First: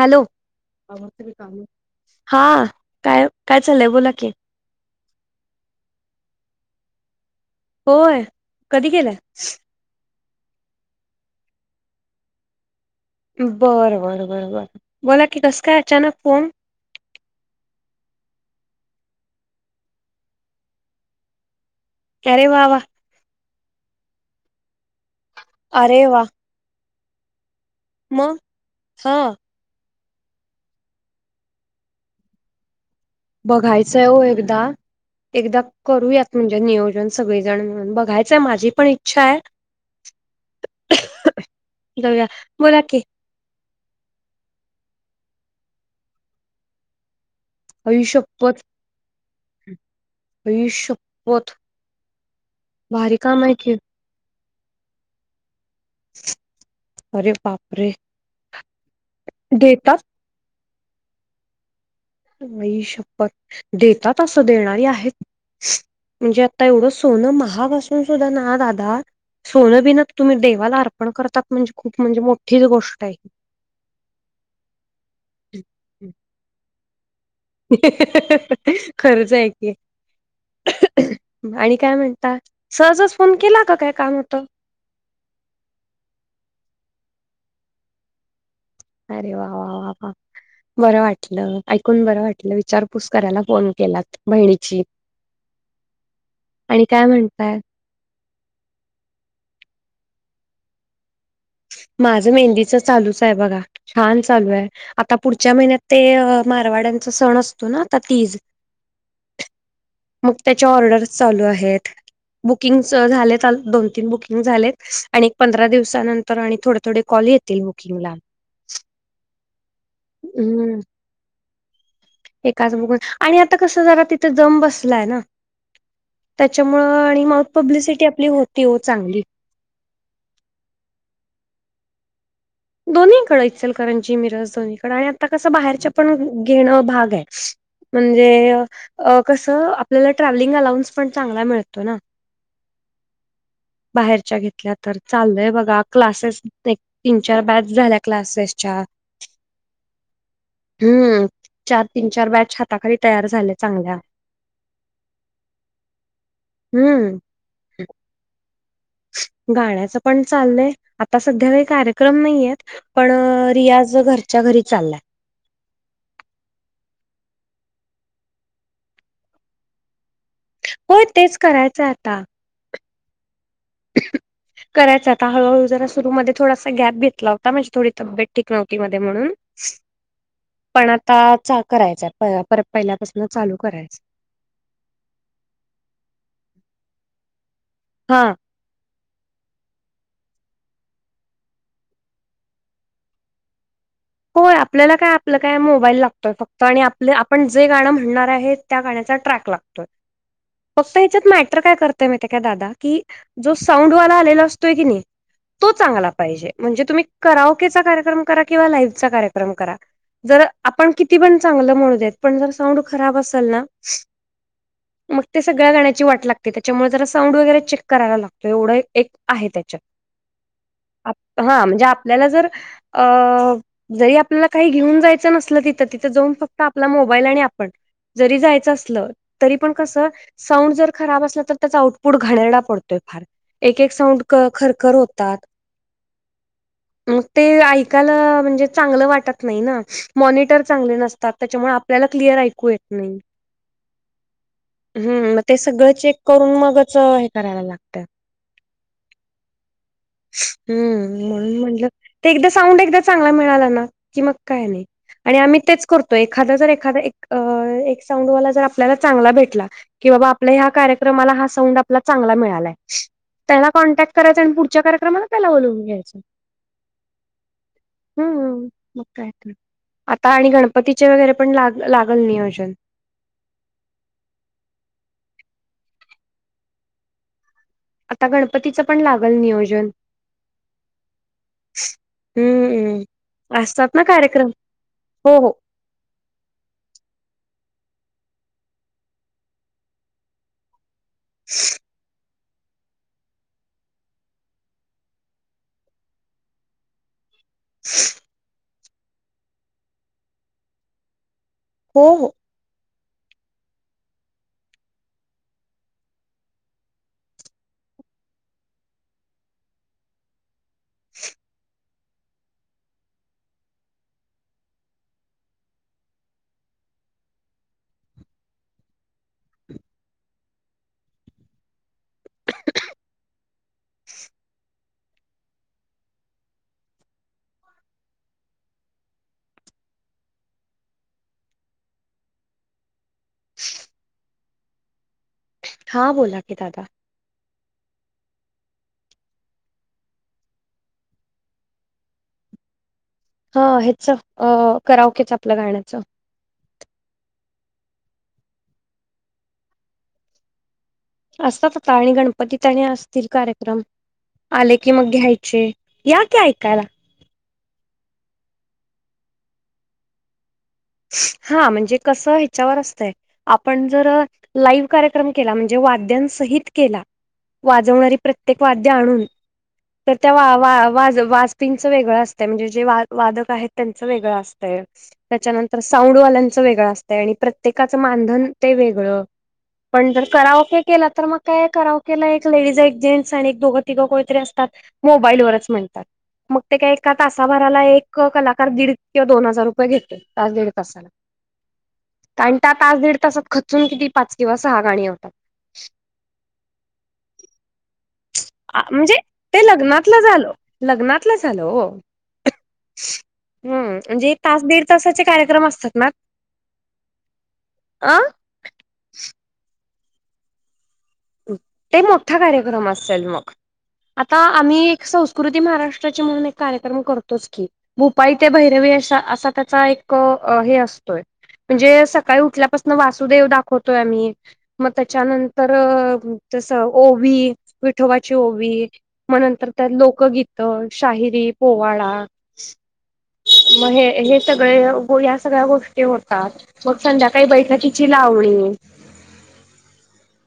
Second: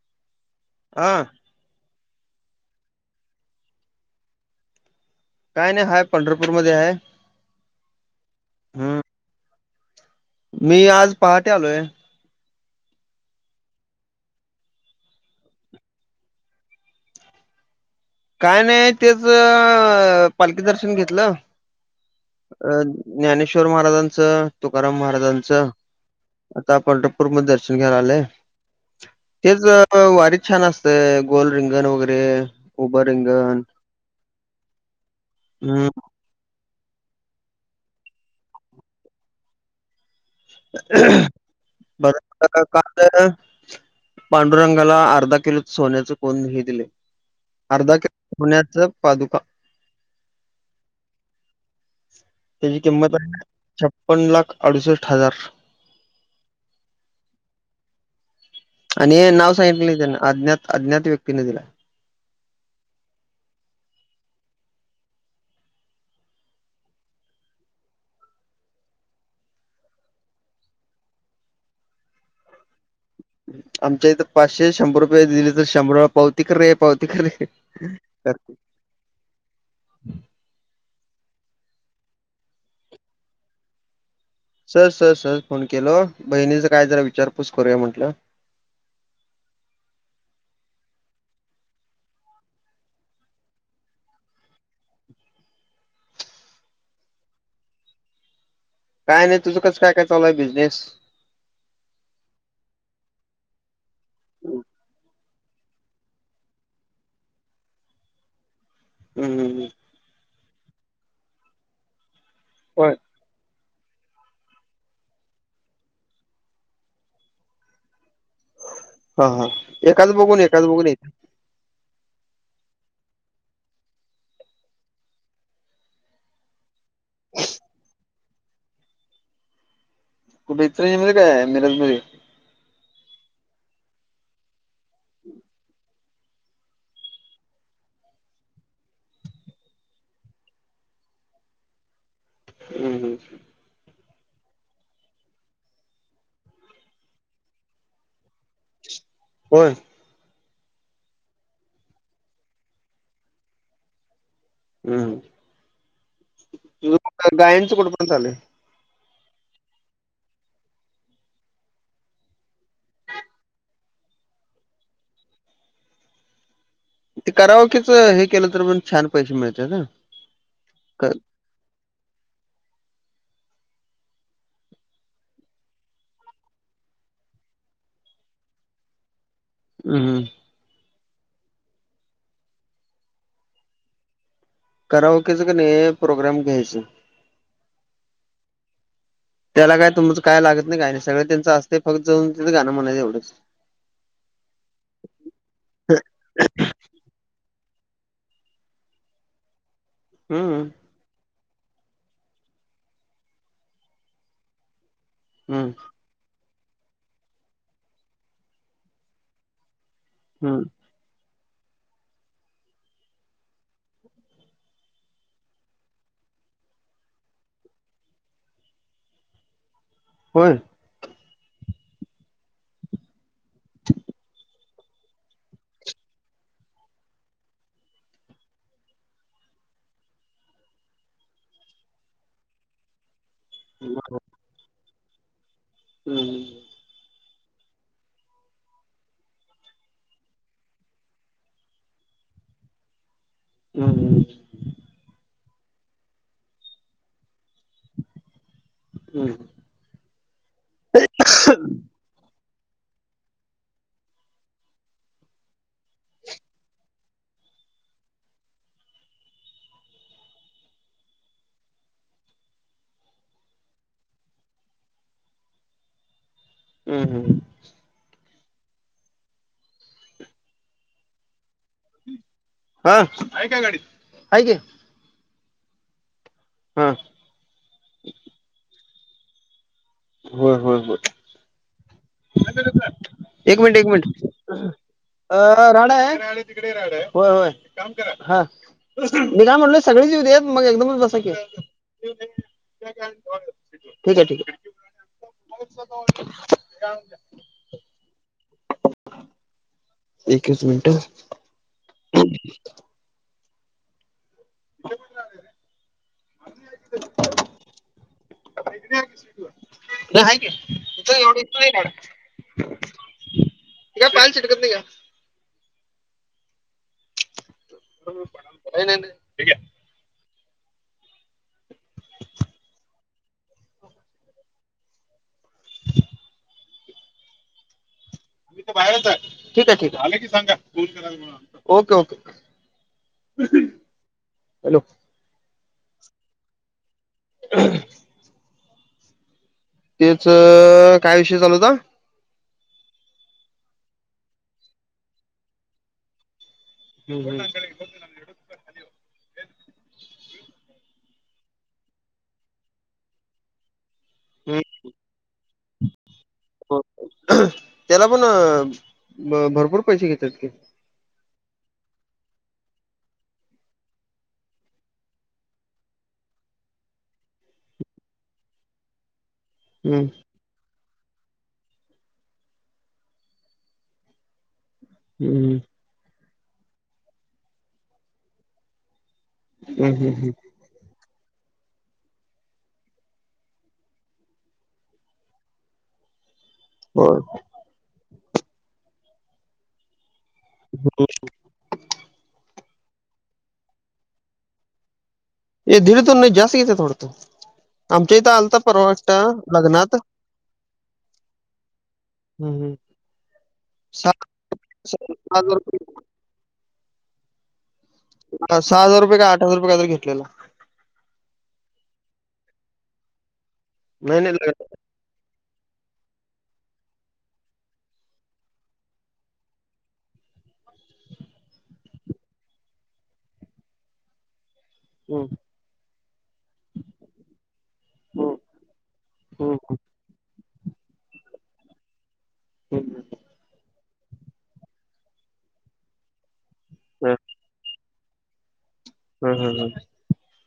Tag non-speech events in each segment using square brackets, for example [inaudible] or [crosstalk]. Hello हा हा काय काय चाललंय बोला की काय नाही हाय पंढरपूरमध्ये आहे होय कधी हम्म गेलंय मी आज पहाटे आलोय बरं बरं बर बरं बोला की कस का अचानक फोन काय नाही तेच पालखी दर्शन घेतलं अरे वा वा अ ज्ञानेश्वर महाराजांचं तुकाराम महाराजांचं अरे वा आता आपण ू मध्ये दर्शन घ्याय आलंय मग हा तेच वारीच छान असत गोल रिंगण वगैरे उभरंग बघायचंय हो एकदा एकदा हम्म करूयात म्हणजे नियोजन सगळेजण म्हणून बघायचंय माझी पण इच्छा आहे ब जाऊया का बोला की का पांडुरंगाला अर्धा किलो सोन्याच कोण हे दिले अर्धा आई किलो शपथ सोन्याच पा का षपत त्याची किंमत आहे की छप्पन लाख अडुसष्ट हजार अरे पापरे आणि हे नाव सांगितलं त्यांना अज्ञात अज्ञात व्यक्तीने दिला नाही शपथ देतातात अससं देणारी आहेत म्हणजे आता एवढं सोनं महागासून सुद्धा ना दादा सोनं बिनत तुम्ही देवाला अर्पण करतात म्हणजे खूप म्हणजे मोठीच गोष्ट आहे आमच्या इथं पाचशे शंभर रुपये दिले तर शंभर रपय पावतीिक आहे पावतीिक आहे खरंच आहे की आणि काय म्हणता सहजच फोन केला का काय काम होतं सर सर सर फोन केल बहिणीच काय जरा विचारपूस करूया म्हटलं अरे वा वा बरं वाटलं ऐकून बरं वाटलं विचारपूस करायला फोन केलात बहिणीची [inaudible] आणि काय म्हणतय काय नाही तुझं कसं काय काय चालूय बिझनेस माझं मेहंदीच चालूच आहे बघा छान चालू आहे आता पुढच्या महिन्यात ते मारवाड्यांचा सण असतो ना आता तीज हमं हं मग त्याच्या ऑर्डर चालू आहेत बुकिंग होय झा दोन तीन बुकंग झालेत आणि एक पंधरा दिवसानंतर आणि थोडे थोडे कॉल येतील बुकिंगला हा हा एकाच बघून एकाच हम्म बघून एकाच बघून आणि आता कसं जरा तिथं जम बसलाय ना त्याच्यामुं आणि माउथ पब्लिसिटी आपली होती हो चांगली कुठे इतरांमध्येध्ये काय मिरज म दोन्ही कड इ सलकरंजी मिरज दोन्हीकडें आणि आता कसं बाहेरच्या पण घेणं भाग आहे म्हणजे कस आपल्याला ट्रॅव्हलिंग अलाउन्स पण चांगला मिळतो ना हम् हम्. बाहेरच्या घेतल्या तर चालय बघा क्लासेस तीन चार बॅच झाल्या क्लासेसच्या. होय. हम्म चार तीन चार बॅच हाताखाली तयार झाले चांगल्या. हम्म हम्म गायनचं कुठं पर्यंत आलाय? गाण्याचं पण चाललंय आता सध्या काही कार्यक्रम नाहीय. पण रियाज घरच्या घरी चाललाय. ते करावं कीच हे केलं तर पण छान पैसे मिळतात ह. हो तेच करायचं आता. [inaudible] करायचं आता हळूहळू जरा सुरूमध्ये थोडासा गॅप घेतला होता म्हणजे थोडी तब्येत ठीक नव्हती मध्ये म्हणून. हम्म पण आता करायचंय परत पहिल्यापासून चालू करायचं. करावकीच कणी प्रोग्राम घ्यायच. हा. [inaudible] त्याला काय तुमचं काय लागत नाही गाय सगळे त्यांं असते फक्त जाऊनं गां म्हणायच एवढंच. होय आपल्याला काय आपलं काय मोबाईल लागतोय फक्त आणि आपले आपण जे गाणं म्हणणार आहे त्या गाण्याचा ट्रॅक लागतो. [inaudible] हम्म. फक्त ह्याच्यात मात्र काय करतय मा काय दादा की जो साऊंडवाला आलेला असतोय की नाही तो हम्म चांगला पाहिजे म्हणजे तुम्ही कराओकेचा कार्यक्रम करा किंवा लाईव्हचा कार्यक्रम करा. जर हम्म आपण किती पण चांगलं म्हणू देत पण जर साऊंड खराब असेल ना. [inaudible] मग ते सगळ्या गाण्याची वाट लागते त्याच्यामुळे जरा साऊंड वगैरे चेक करायला लागतो एवढं एक आहे त्याच्यात. होय. हा म्हणजे आपल्याला जर अ जरी आपल्याला काही घेऊन जायचं नसलं तिथं तिथं जाऊन फक्त आपला मोबाईल आणि आपण. जरी जायचं असलं तरी पण कसं साऊंड जर खराब असला तर त्याचा आउटपुट घाणेड्रा पडतोय फार. एक एक हम्म साऊंड खरखर होतात. हम्. मग ते ऐकायला म्हणजे चांगल वाटत नाही ना मॉनटर चांगले नसतात त्याच्यामुळे आपल्याला क्लिअर ऐकू येत नाही. हम् हम. हम्म मग ते सगळं चेक करून मगच हे करायला लागत. हम् ह. हम् म्हणून म्हटलं ते एकदा साऊंड एकदा चांगला मिळाला कि मग काय नाही. आणि आम्ही तेच करतो एखादा जर एखादा एक एक साउंडवाला जर आपल्याला चांगला भेटला. कि बाबा आपल्या ह्या कार्यक्रमाला हा साऊंड आपला चांगला मिळालाय. त्याला कॉन्टॅक्ट करायचं आणि पुढच्या कार्यक्रमाला त्याला बलावून घ्यायचं. हम् हम. हम्म मग काय आता आणि गणपतीचे वगैरे पण लाग लागल नियोजन. हा हाय काय गाडी? हाय की. हम. आता गणपतीचं पण लागल नियोजन. होय होय होय. हम्म. एक मिनिट एक असतात ना मिनिट कार्यक्रम हो हो अ राड हाय. तिकडे येणारे होय होय एक काम करा हा. मी काय म्हटलं सगळीचेत मग एकदमच बसा कि. [inaudible] [unintelligible] ठीक आहे ठीक आहे. [unintelligible] एकच मिनिटं. हो हो. [unintelligible] इकडं या कि सीटवर. नाही आहे कि [unintelligible] ते काय पायाला चिटकत नाही घ्या. नाही नाही, हे घ्या. [unintelligible] आम्ही तर बाहेरच आहे ठीक आहे ठीक आहे आले की सांगा, फोन करालो म्हणून. Okay okay. हॅलो हां बोला की दादा. [unintelligible] तेच काय विषय चालू होता? अ हेच अ कराओकेच आपलं गाण्याचं. हम्म हम्म. असतात आता आणि गणपती त आणि असतील कार्यक्रम आले की मग घ्यायचे. याक्यात हो त्याला पण भरपूर पैसे घेतात की. हा म्हणजे कस ह्याच्यावर असतंय. आपण जर लाईव्ह कार्यक्रम केला म्हणजे वाद्यांसहित केला. वाजवणारी प्रत्येक वाद्य आणून हम्म तर त्या वा वा वा वाज च वेगळं असत म्हणजे जे वादक आहेत त्यांचं वेगळं असत हम्म त्याच्यानं तर साऊंडवाल्यांचं वेगळं असतंय आणि प्रत्येकाचं मानधन ते वेगळं. हम् पण हम् जर हम् कराओके केलं तर मग काय कराओकेला एक लेडीज एक जेंट्स आणि एक दोघं तिघं कोनीतरी असतात मोबाईलवरच म्हणतात. मग ते काय एका होय तासाभराला एक कलाकार दीड किंवा दोन हजार रुपये घेतोय. तास दीड तासाला. कारण त्या तास दीड तासात खचून किती पाच किंवा सहा गाणी होतात. हे धीर धूून नाही जास्त घेतात वाडत आमच्या इथ आलता परवा म्हणजे एकटा ते लग्नात लग्नातलं झालं. हम्म हम्म. हम्म म्हणजे तास दीड तासाचे हजार कार्यक्रम असतात ना अ सहा हजार रुपये का आठजार रुपय काय तरी घेतलेला. ते मोठा कार्यक्रम असेल मग नाही आता नाही आम्ही संस्कृती महाराष्ट्राची म्हणून एक कार्यक्रम करतोच की. भुपाई ते भैरवी अशा असा त्याचा एक हे असतोय. म्हणजे सकाळी उठल्यापासून वासुदेव दाखवतोय आम्ही मग हम्म त्याच्यानंतर तस ओवी विठोबाची ओवी म हम्म नंतर त लोकगीत शाहिरी पोवाडा. हम्म. मग हे सगळे या सगळ्या गोष्टी होतात मग ह संध्याकाळी बैठकी ची लावणी. हम हम हम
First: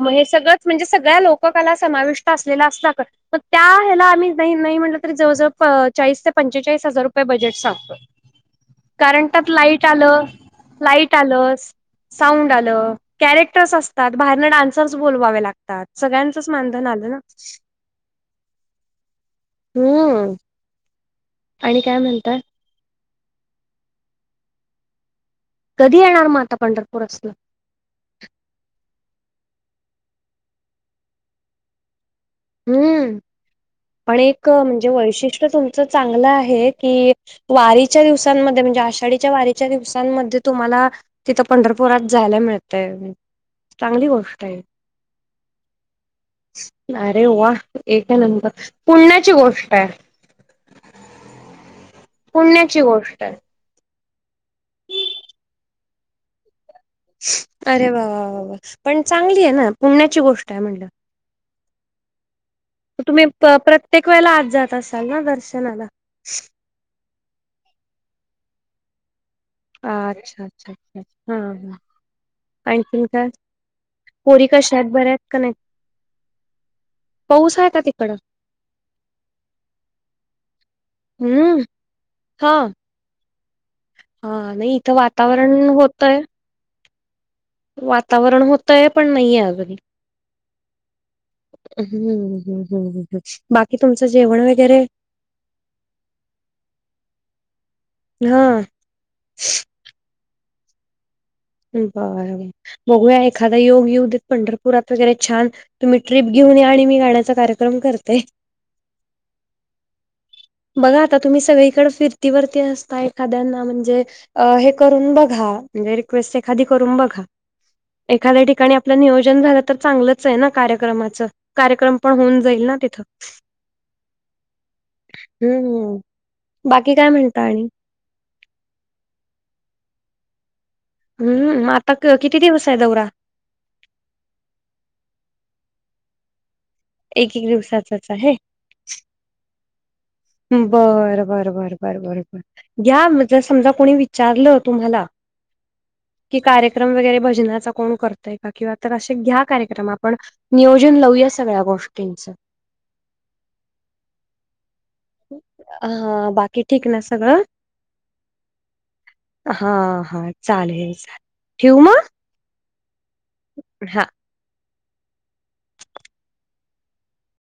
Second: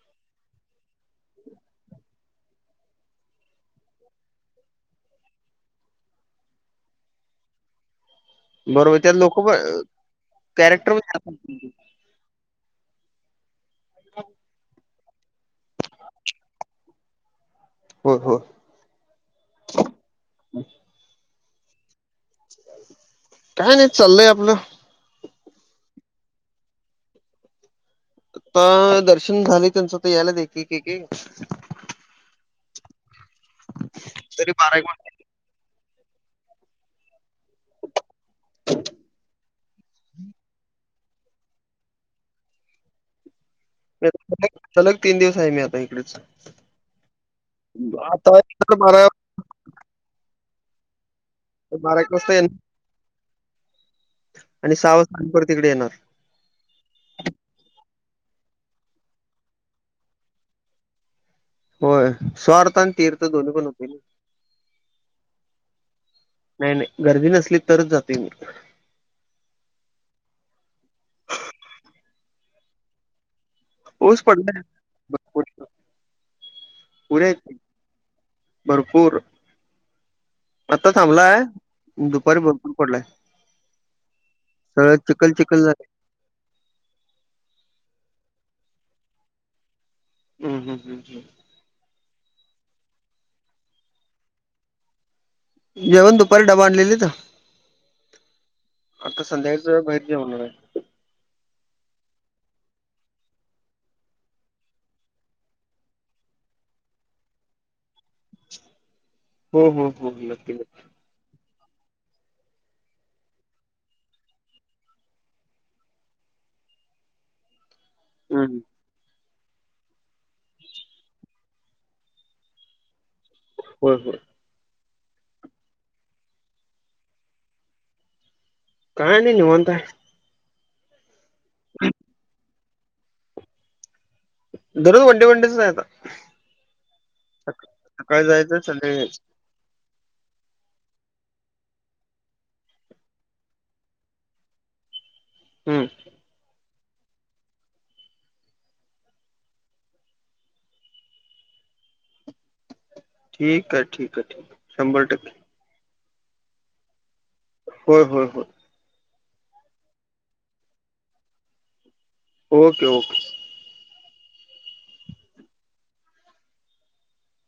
मग हे सगळंच म्हणजे सगळ्या लोककाला समाविष्ट असलेला असतात. म त्या ह्याला आम्ही नाही नाही म्हटलं तरी जवळजवळ अ चाळीस ते पंचेचाळीस हजार रुपये बजेट सांगतो बरोबर कारण लोक त्यात पण लाईट आलं कॅरेक्टर लाईट पण आलंस साऊंड आल कॅरेक्टर्स असतात बाहेरण डान्स सर्स बोलवावे लागतात सगळ्यांचच मानधन आलं ना हो हो. हूं आणि काय म्हणता काय नाय चाललंय आपलं कधी येणार मग आता पंढरपूरासलं आता दर्शन झाले त्यांचं त यायलायेत एक एक एक हम्म पण एक तरी बारा म्हणजे वैशिष्ट्य तुमचं चांगलं आहे की वारीच्या दिवसांमध्ये म्हणजे आषाढीच्या वारीच्या दिवसांमध्ये तुम्हाला तिथं पंढरपुरात जायला मिळतय चांगली गोष्ट एक आहे. सलग तीन दिवस हाय मी आता इकडच अरे वा! एक नंबरं बारा पुण्याची गोष्ट आहे. बारा एक वाजता येणार पुण्याची गोष्ट आहे. आणि सावस नंतर तिकडे येणार अरे वा वा वा वा वा! पण चांगली आहे ना पुण्याची गोष्ट आहे म्हटलं. होय. स्वार्थ आणि मं तीर्थ तुम्ही दोन्ही पण होते प्रत्येक वेळेला आज जात असाल ना दर्शनाला नाय नाय गर्दी नसली तरच जातोय मी अच्छा अच्छा अच्छ्छ हा हा आणिख काय पाऊस पोरी पडलाय कशा आहेत बऱ्या आहेत का भरपूर नाय पुरे आहेत की पाऊस आहे का तिकडं भरपूर आत्ता थांबलाय हम्म दुपारी हा भरपूर पडलाय. हा नाही इथं सगळं चिखल चिखल वातावरण झालं होतय. वातावरण होतय पण नहीये अजूनही हम् हम् हम् हम् हूं हूं हूं हूं हूं हूं बाकी तुमचं जेवण वगैरे जेवण दुपारी डबा आणलेले इथं हा आता संध्याकाळचं बाहेर जेवणं होणार. बार बघूया एखादा योग येऊ देत पंढरपुरात वगैरे छान तुम्ही ट्रीप घेऊन या आणि मी गाण्याचा कार्यक्रम करते. हो हो हो नक्की नक्की बघा आता तुम्ही सगळीकडे फिरतीवरती असताय एखाद्याना म्हणजे अ हे करून बघा म्हणजे रिक रिक्वेस्ट एखादी करून बघा एखाद्या हम्म, ठिकाणी आप आपलं नियोजन झालं तर चांगलंच आहे ना कार्यक्रमाच कार्यक्रम पण होऊन जाईल ना तिथं होय होय. हूं हूं बाकी काय म्हणता आणि काय नाय निवांत हाय हम्म हूं आता क किती दिवस आहे दौरा दररोज वडे वंडेच हाय आता एक एक दिवसाचाच सकाळी आहे जायचं संडेला यायच बर बरं बर बरं बर बर घ्या म समजा कोणी विचारलं तुम्हाला हम्म कि कार्यक्रम वगैरे भजनाचा कोण करतय किंवा तर असे घ्या कार्यक्रम आपण नियोजन लावूया सगळ्या गोष्टींच. ठीक आहे ठीक आहे ठीक शंभर टक्क हा बाकी ठीक ना सगळं होय होय होय. हा हा चालेल चालेल ठेवू म ओके ओके. हा..